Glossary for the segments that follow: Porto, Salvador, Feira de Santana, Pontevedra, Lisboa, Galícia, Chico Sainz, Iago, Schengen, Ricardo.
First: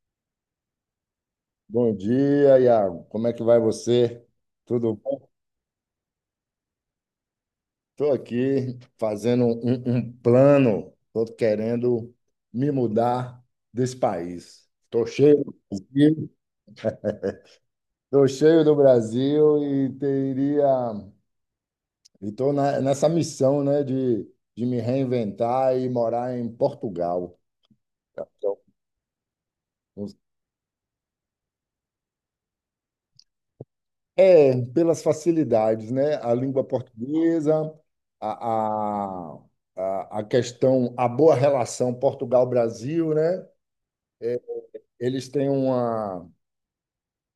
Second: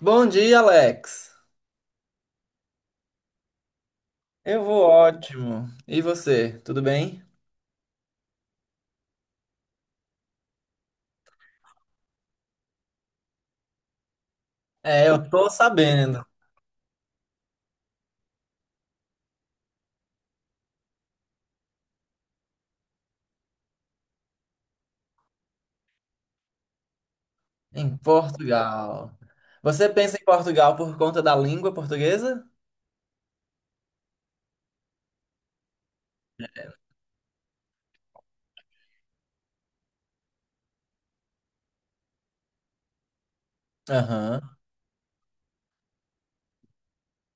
Bom dia, Alex. Bom dia, Iago. Como é que vai você? Eu vou Tudo bom? ótimo. E você, tudo bem? Estou aqui fazendo um plano. Estou querendo me mudar desse país. Estou É, eu cheio tô do sabendo. Brasil, estou cheio do Brasil e teria. Estou nessa missão, né, de me reinventar e morar em Portugal. Em Então, Portugal. Você pensa em Portugal por conta da língua portuguesa? é, pelas facilidades, né? A língua portuguesa, a, a, a questão, a boa relação Portugal-Brasil, né? É, Aham. eles têm uma,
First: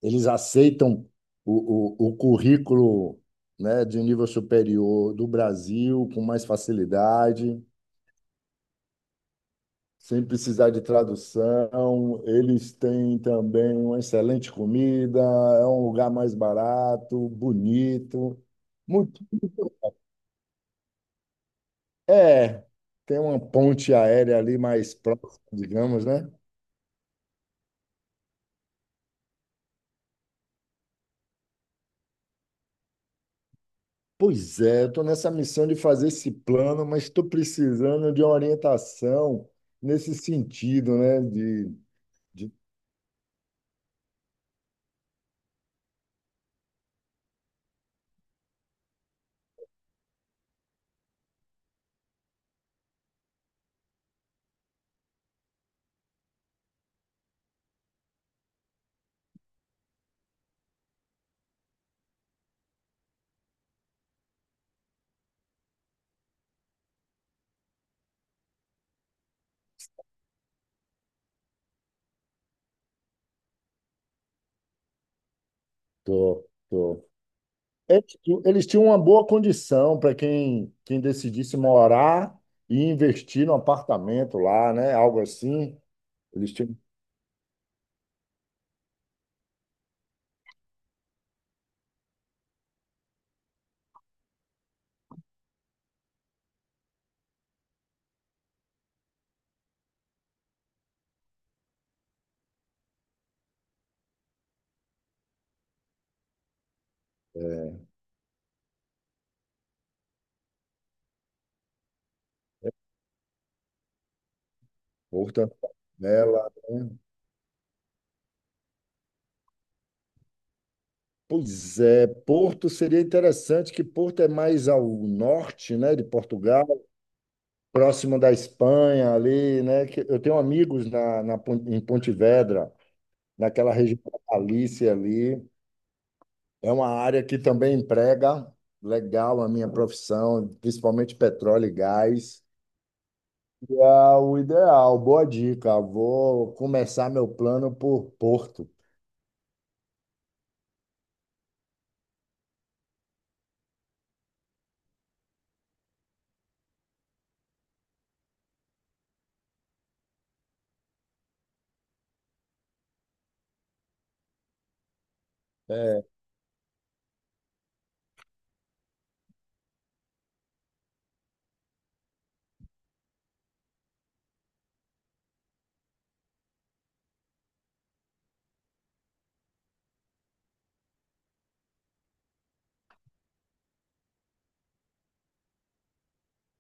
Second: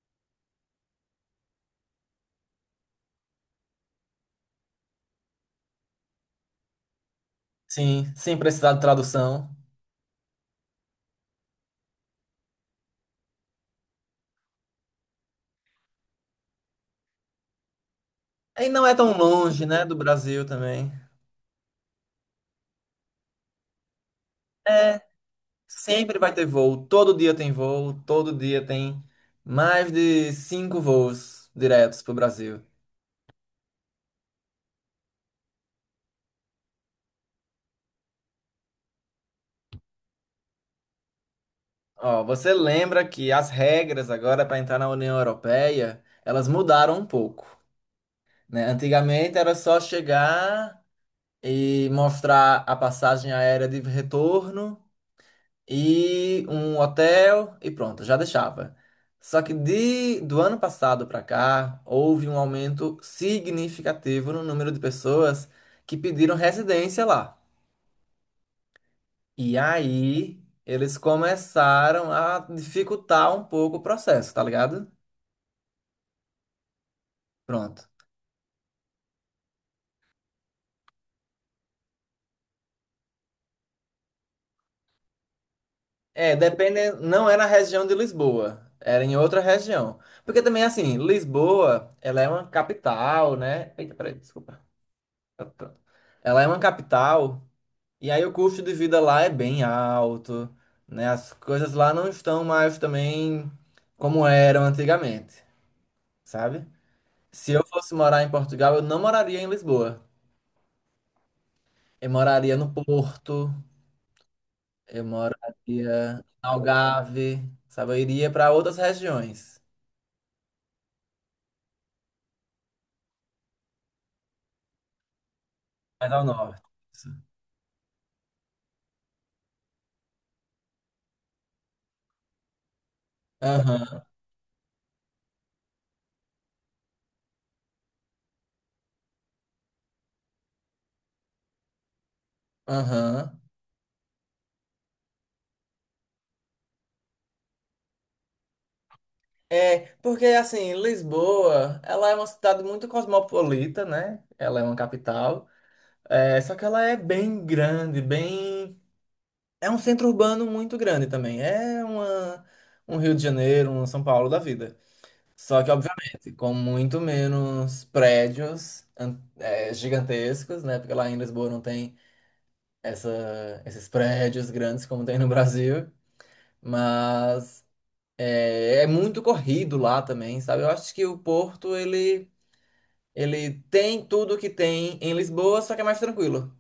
eles aceitam o currículo, né, de nível superior do Brasil com mais facilidade, Sim, sem precisar de tradução. sem precisar de tradução. Eles têm também uma excelente comida, é um lugar mais barato, bonito. E não é tão Muito longe, né, do Brasil também. é, tem uma ponte aérea ali mais É, próxima, digamos, sempre né? vai ter voo. Todo dia tem voo. Todo dia tem mais de cinco voos diretos pro Brasil. Pois é, estou nessa missão de fazer esse plano, mas estou precisando de uma orientação nesse sentido, né? Ó, você De... lembra que as regras agora para entrar na União Europeia, elas mudaram um pouco, né? Antigamente era só chegar e mostrar a passagem aérea de retorno e um hotel e pronto, já deixava. Só que do ano passado para cá, houve um aumento significativo no número de pessoas que pediram residência lá. E aí, eles começaram a dificultar um pouco o processo, tá ligado? Tô, tô. Pronto. É que eles tinham uma boa condição para quem decidisse morar e investir num apartamento lá, né? Algo assim. É, Eles tinham depende, não é na região de Lisboa, era em outra região. Porque também, assim, Lisboa, ela é uma capital, né? Eita, peraí, desculpa. Tá, tá. Ela é uma capital, e aí o custo de vida lá é bem alto, né? As coisas lá não estão mais também como eram antigamente, sabe? Se eu fosse morar em Portugal, eu não moraria em Lisboa. Eu moraria no Porto, eu porta, moraria em janela. Algarve, sabe? Eu iria para outras regiões. Pois é, Porto seria interessante, que Porto é mais ao norte, né, de Mais ao norte. Portugal, Isso. próximo da Espanha ali, né, que eu tenho amigos na em Pontevedra, naquela região Aham, da Galícia ali, é uma área que também emprega legal a minha profissão, principalmente petróleo e gás, aham. e é o ideal, boa dica, vou começar meu plano por Porto. É, porque assim, Lisboa, ela é uma cidade muito cosmopolita, né? Ela é uma capital. É, só que ela é bem grande, bem. É um centro urbano muito grande também. É um Rio de Janeiro, um São Paulo da vida. Só que, É, obviamente, com muito menos prédios gigantescos, né? Porque lá em Lisboa não tem esses prédios grandes como tem no Brasil. Mas. É, é muito corrido lá também, sabe? Eu acho que o Porto, ele tem tudo que tem em Lisboa, só que é mais tranquilo.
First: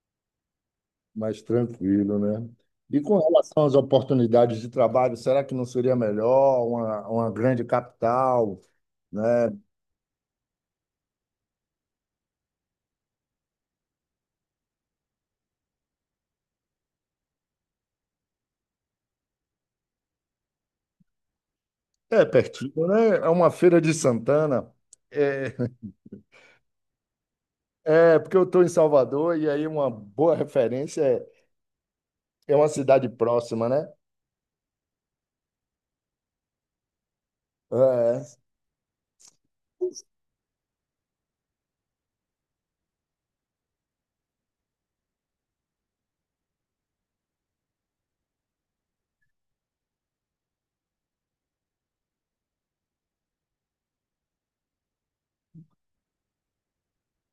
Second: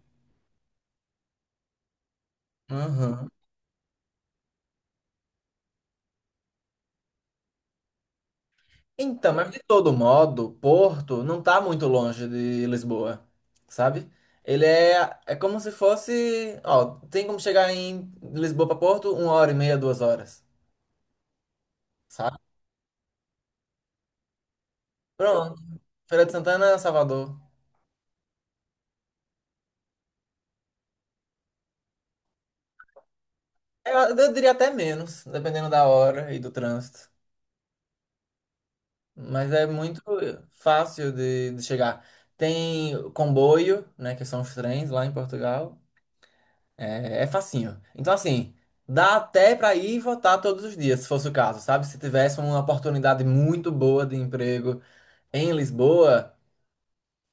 mais tranquilo, né? E com Aham. relação às oportunidades de trabalho, será que não seria melhor uma grande capital, né? Então, mas de todo modo, Porto não tá muito longe de Lisboa, sabe? Ele é como se fosse. Ó, tem como chegar em Lisboa para Porto 1 hora e meia, 2 horas, É sabe? pertinho, né? É uma feira de Santana. Pronto. É, Feira de Santana, Salvador. é porque eu estou em Salvador e aí uma boa referência é, é uma cidade próxima, né? É, eu diria até menos, dependendo da hora e do trânsito. É. Mas é muito fácil de chegar. Tem comboio, né, que são os trens lá em Portugal. É, é facinho. Então, assim, dá até para ir votar todos os dias, se fosse o caso, sabe? Se tivesse uma oportunidade muito boa de emprego em Lisboa,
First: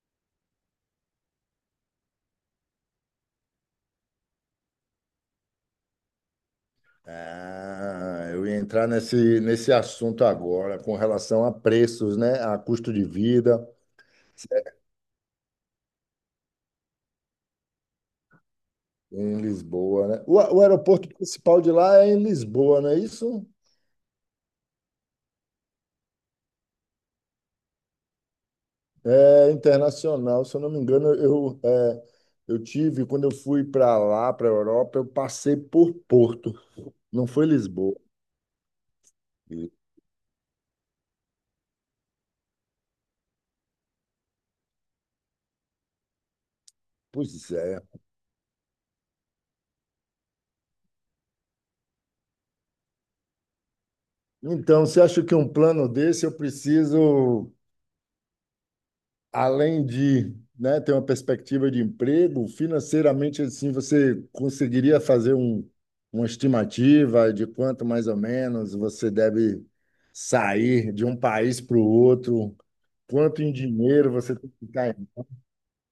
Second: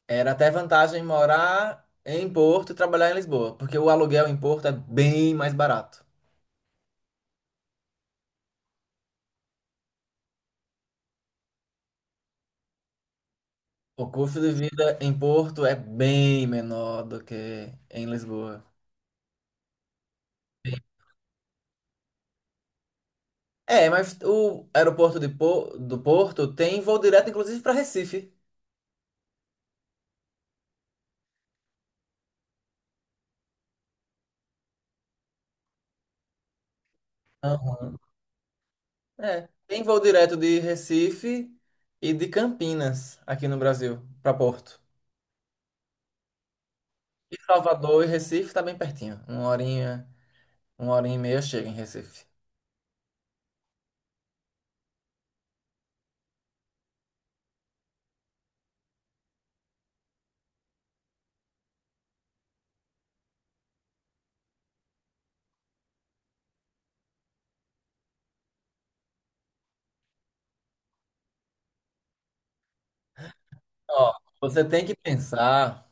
era até vantagem morar em Porto e trabalhar em Lisboa, porque o aluguel em Porto é bem mais barato. Ah, eu ia entrar nesse assunto agora, com relação a preços, né? A custo de vida O custo de vida em Porto é bem menor do que em Lisboa. em Lisboa, né? O, o aeroporto principal de lá é em Lisboa, não é isso? É, mas o aeroporto de Po- do Porto tem voo direto, inclusive, para Recife. É internacional, se eu não me engano, eu, é, eu tive, quando eu fui para lá, para a Europa, eu passei por Porto, não foi Lisboa. Aham. É, E, tem voo direto de Recife e de Campinas, aqui no Brasil, para Porto. E pois é. Salvador e Recife tá bem pertinho. Uma horinha e meia chega em Recife. Então, você acha que um plano desse eu preciso, além de, né, ter uma perspectiva de emprego, financeiramente, assim, você conseguiria fazer um, uma estimativa de quanto mais ou menos você deve sair de um país para o outro? Quanto em dinheiro Ó, você tem que você tem ficar? que pensar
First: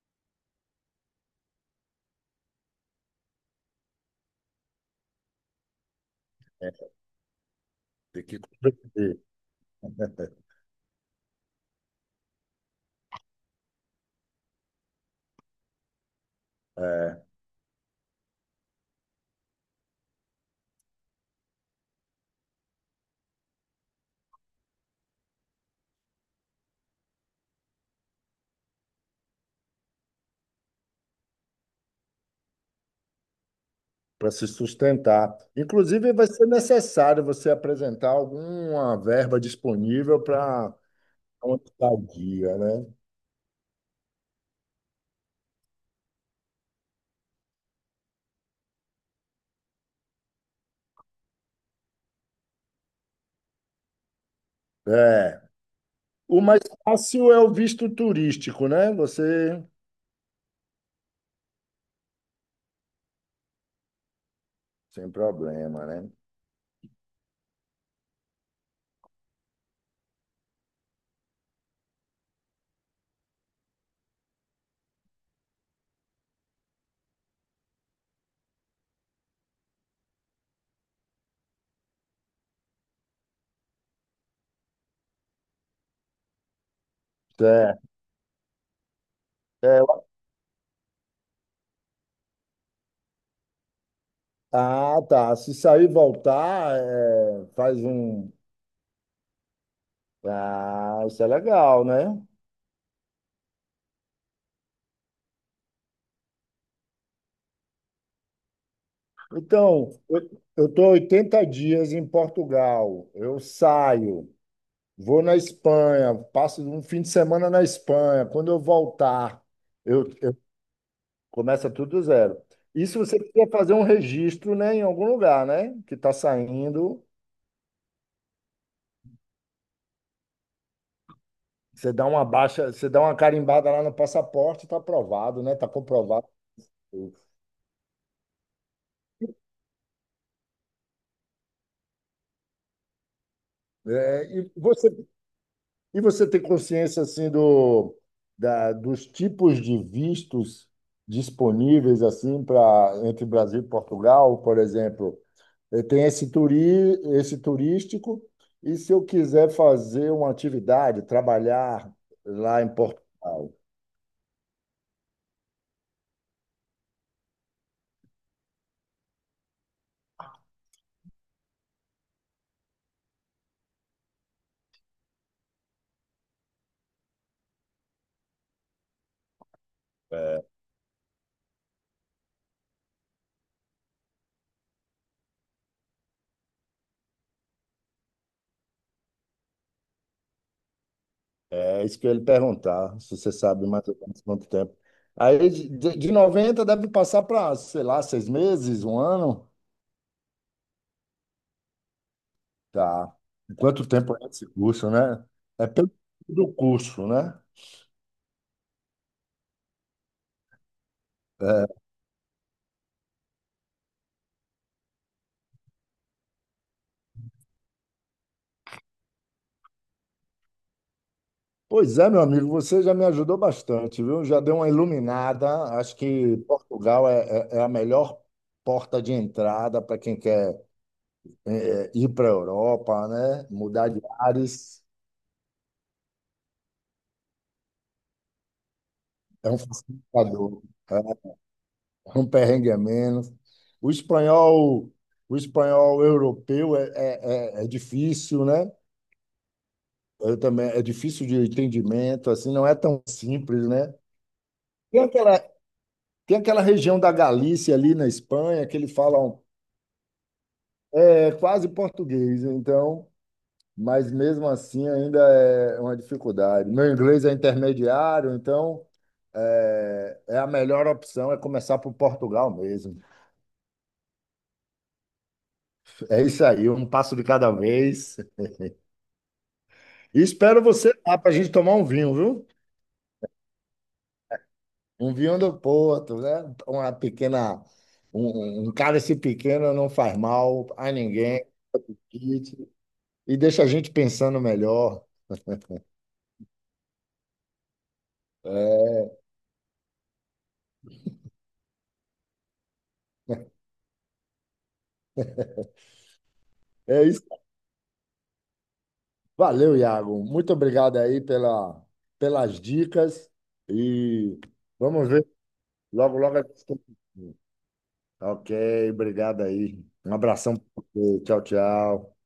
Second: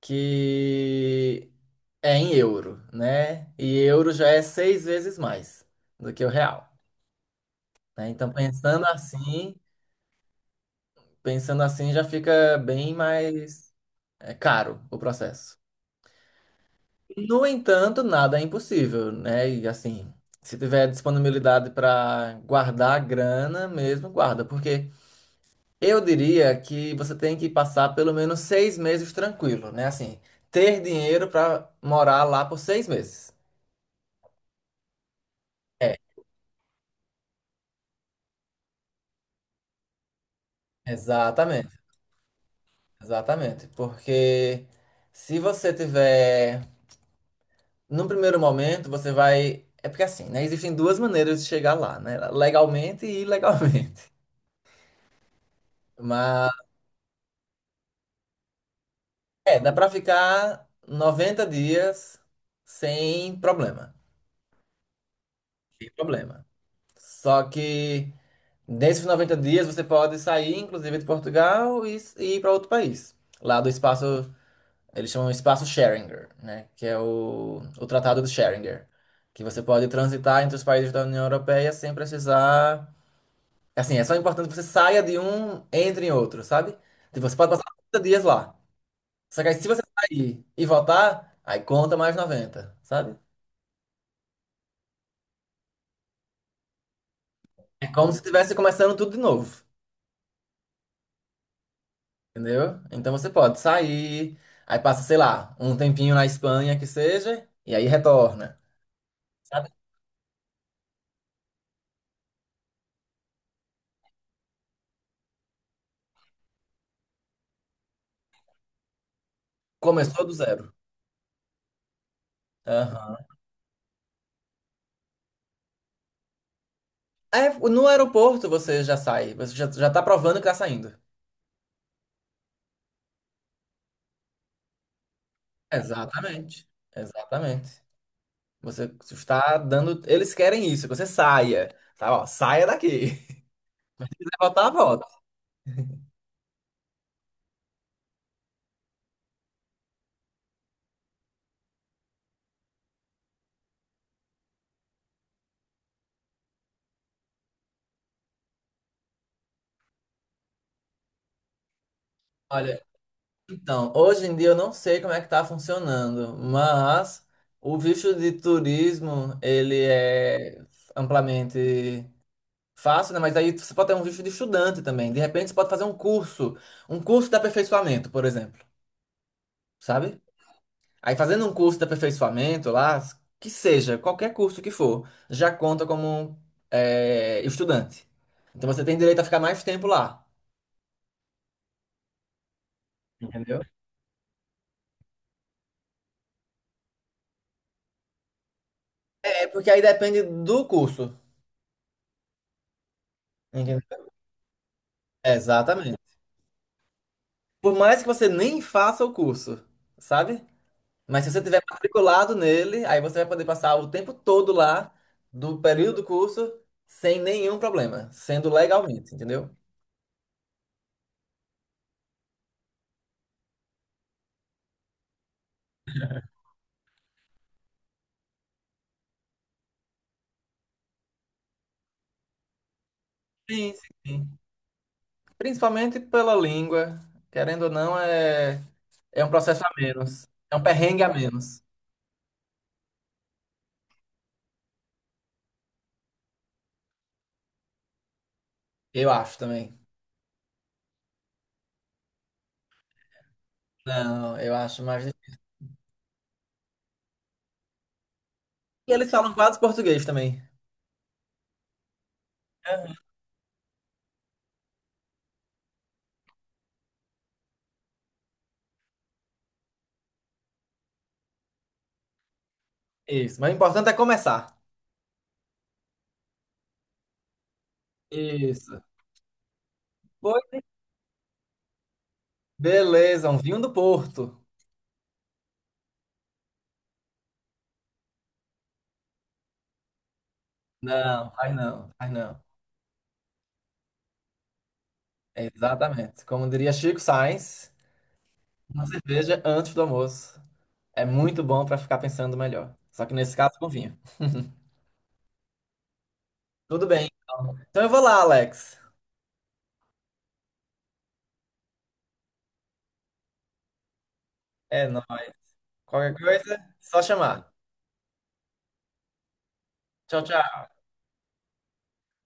que é em euro, né? E euro já é 6 vezes mais do que o real, né? Tem Então, que e, pensando assim já fica bem mais. É caro o processo. é, No entanto, nada é impossível, né? E assim, se tiver disponibilidade para guardar a grana mesmo, guarda, porque eu diria que você tem que passar pelo menos 6 meses tranquilo, né? Assim, ter dinheiro para morar lá por 6 meses. para se sustentar. É, Inclusive, vai ser necessário você apresentar alguma verba disponível para uma exatamente, estadia, né? exatamente. Porque se você tiver, num primeiro momento, você vai. É porque assim, né? Existem duas maneiras de chegar lá, né? Legalmente e ilegalmente. É. O Mas mais fácil é o visto turístico, né? Você, dá pra ficar 90 dias sem problema. sem problema, Sem né? problema. Só que nesses 90 dias você pode sair, inclusive, de Portugal e ir para outro país. Lá do espaço, eles chamam espaço Schengen, né? Que é o Tratado de Schengen. Que você pode transitar entre os países da União Europeia sem precisar. Assim, é só importante que você saia de um, entre em outro, sabe? Tipo, você pode passar É, 90 dias lá. Só que aí, se é, você sair e voltar, aí conta mais 90, sabe? ah, tá. Se sair e voltar, é, faz É como se um. estivesse começando tudo de novo, Ah, isso é legal, né? entendeu? Então você pode sair, aí passa, sei lá, um tempinho na Espanha que seja, e aí retorna, sabe? Então, eu estou 80 dias em Portugal. Eu saio. Vou na Espanha, passo um fim de semana na Espanha. Quando eu voltar, eu, Começou do zero. começa tudo do zero. Isso Aham. você precisa fazer um registro, né, em algum lugar, né? Que está saindo. É, no aeroporto você já sai, você já, já tá provando que tá saindo. Você dá uma baixa, você dá uma carimbada lá no passaporte, está aprovado, né? Está comprovado. Exatamente, exatamente. Você está dando. Eles querem isso, que você saia, tá? Ó, saia daqui. Se É, quiser voltar, volta. e você tem consciência assim do, da, dos tipos de vistos disponíveis assim para entre Brasil e Portugal, por exemplo? Eh, tem esse, esse turístico, e se eu quiser fazer uma atividade, trabalhar lá em Olha. Portugal, Então, hoje em dia eu não sei como é que tá funcionando, mas o visto de turismo, ele é amplamente fácil, né? Mas aí você pode ter um visto de estudante também. De repente você pode fazer um curso de aperfeiçoamento, por exemplo, sabe? é Aí fazendo um curso de aperfeiçoamento lá, que seja, qualquer curso que for, já conta como estudante. Então você tem direito a ficar mais tempo lá, é isso que eu ia lhe perguntar, se você entendeu? sabe mais ou menos quanto tempo. Aí, de 90 deve passar para, sei lá, 6 meses, um É ano? porque aí depende do curso, Tá. entendeu? Quanto tempo é esse curso, né? É pelo Exatamente. do curso, né? Por mais que você nem faça o curso, sabe? Mas se você tiver É. matriculado nele, aí você vai poder passar o tempo todo lá do período do curso sem nenhum problema, sendo legalmente, entendeu? Pois é, meu amigo, você já me ajudou bastante, viu? Já deu uma iluminada. Acho que Portugal é, é a melhor porta de entrada para quem quer é, ir para a Europa, né? Sim, sim, Mudar de sim. ares Principalmente pela língua, querendo ou não, é um é um processo a menos. É facilitador, um perrengue a menos, é um perrengue a menos. O espanhol, o espanhol europeu é, é, é difícil, né? eu acho também. Eu também, é difícil de entendimento, assim, não é tão simples, né? Não, eu acho Tem mais aquela, difícil. tem aquela região da Galícia ali na Espanha que ele E eles fala falam um quase português também. é quase português, Aham. então, mas mesmo assim ainda é uma dificuldade. Meu inglês é intermediário, então é, é a melhor opção é começar por Portugal mesmo. Isso, mas o importante é começar. É isso aí, um passo de cada vez. Isso. E Pois, espero você lá para a gente tomar um vinho, viu? beleza, um vinho do Porto. Um vinho do Porto, né? Uma pequena, um cálice pequeno não faz mal a Não, ninguém faz não, faz não. e, e deixa a gente pensando melhor. Exatamente. Como diria Chico Sainz, uma É cerveja antes do almoço é muito bom para ficar pensando melhor. Só que nesse caso, com vinho. Tudo é bem. isso. Então eu vou lá, Alex. Valeu, Iago. Muito obrigado aí pela, pelas dicas e É nóis. vamos ver Qualquer logo, logo. A coisa, gente tem- só que- chamar. Ok, obrigado aí. Um Tchau, abração. tchau. Pra você. Tchau, tchau.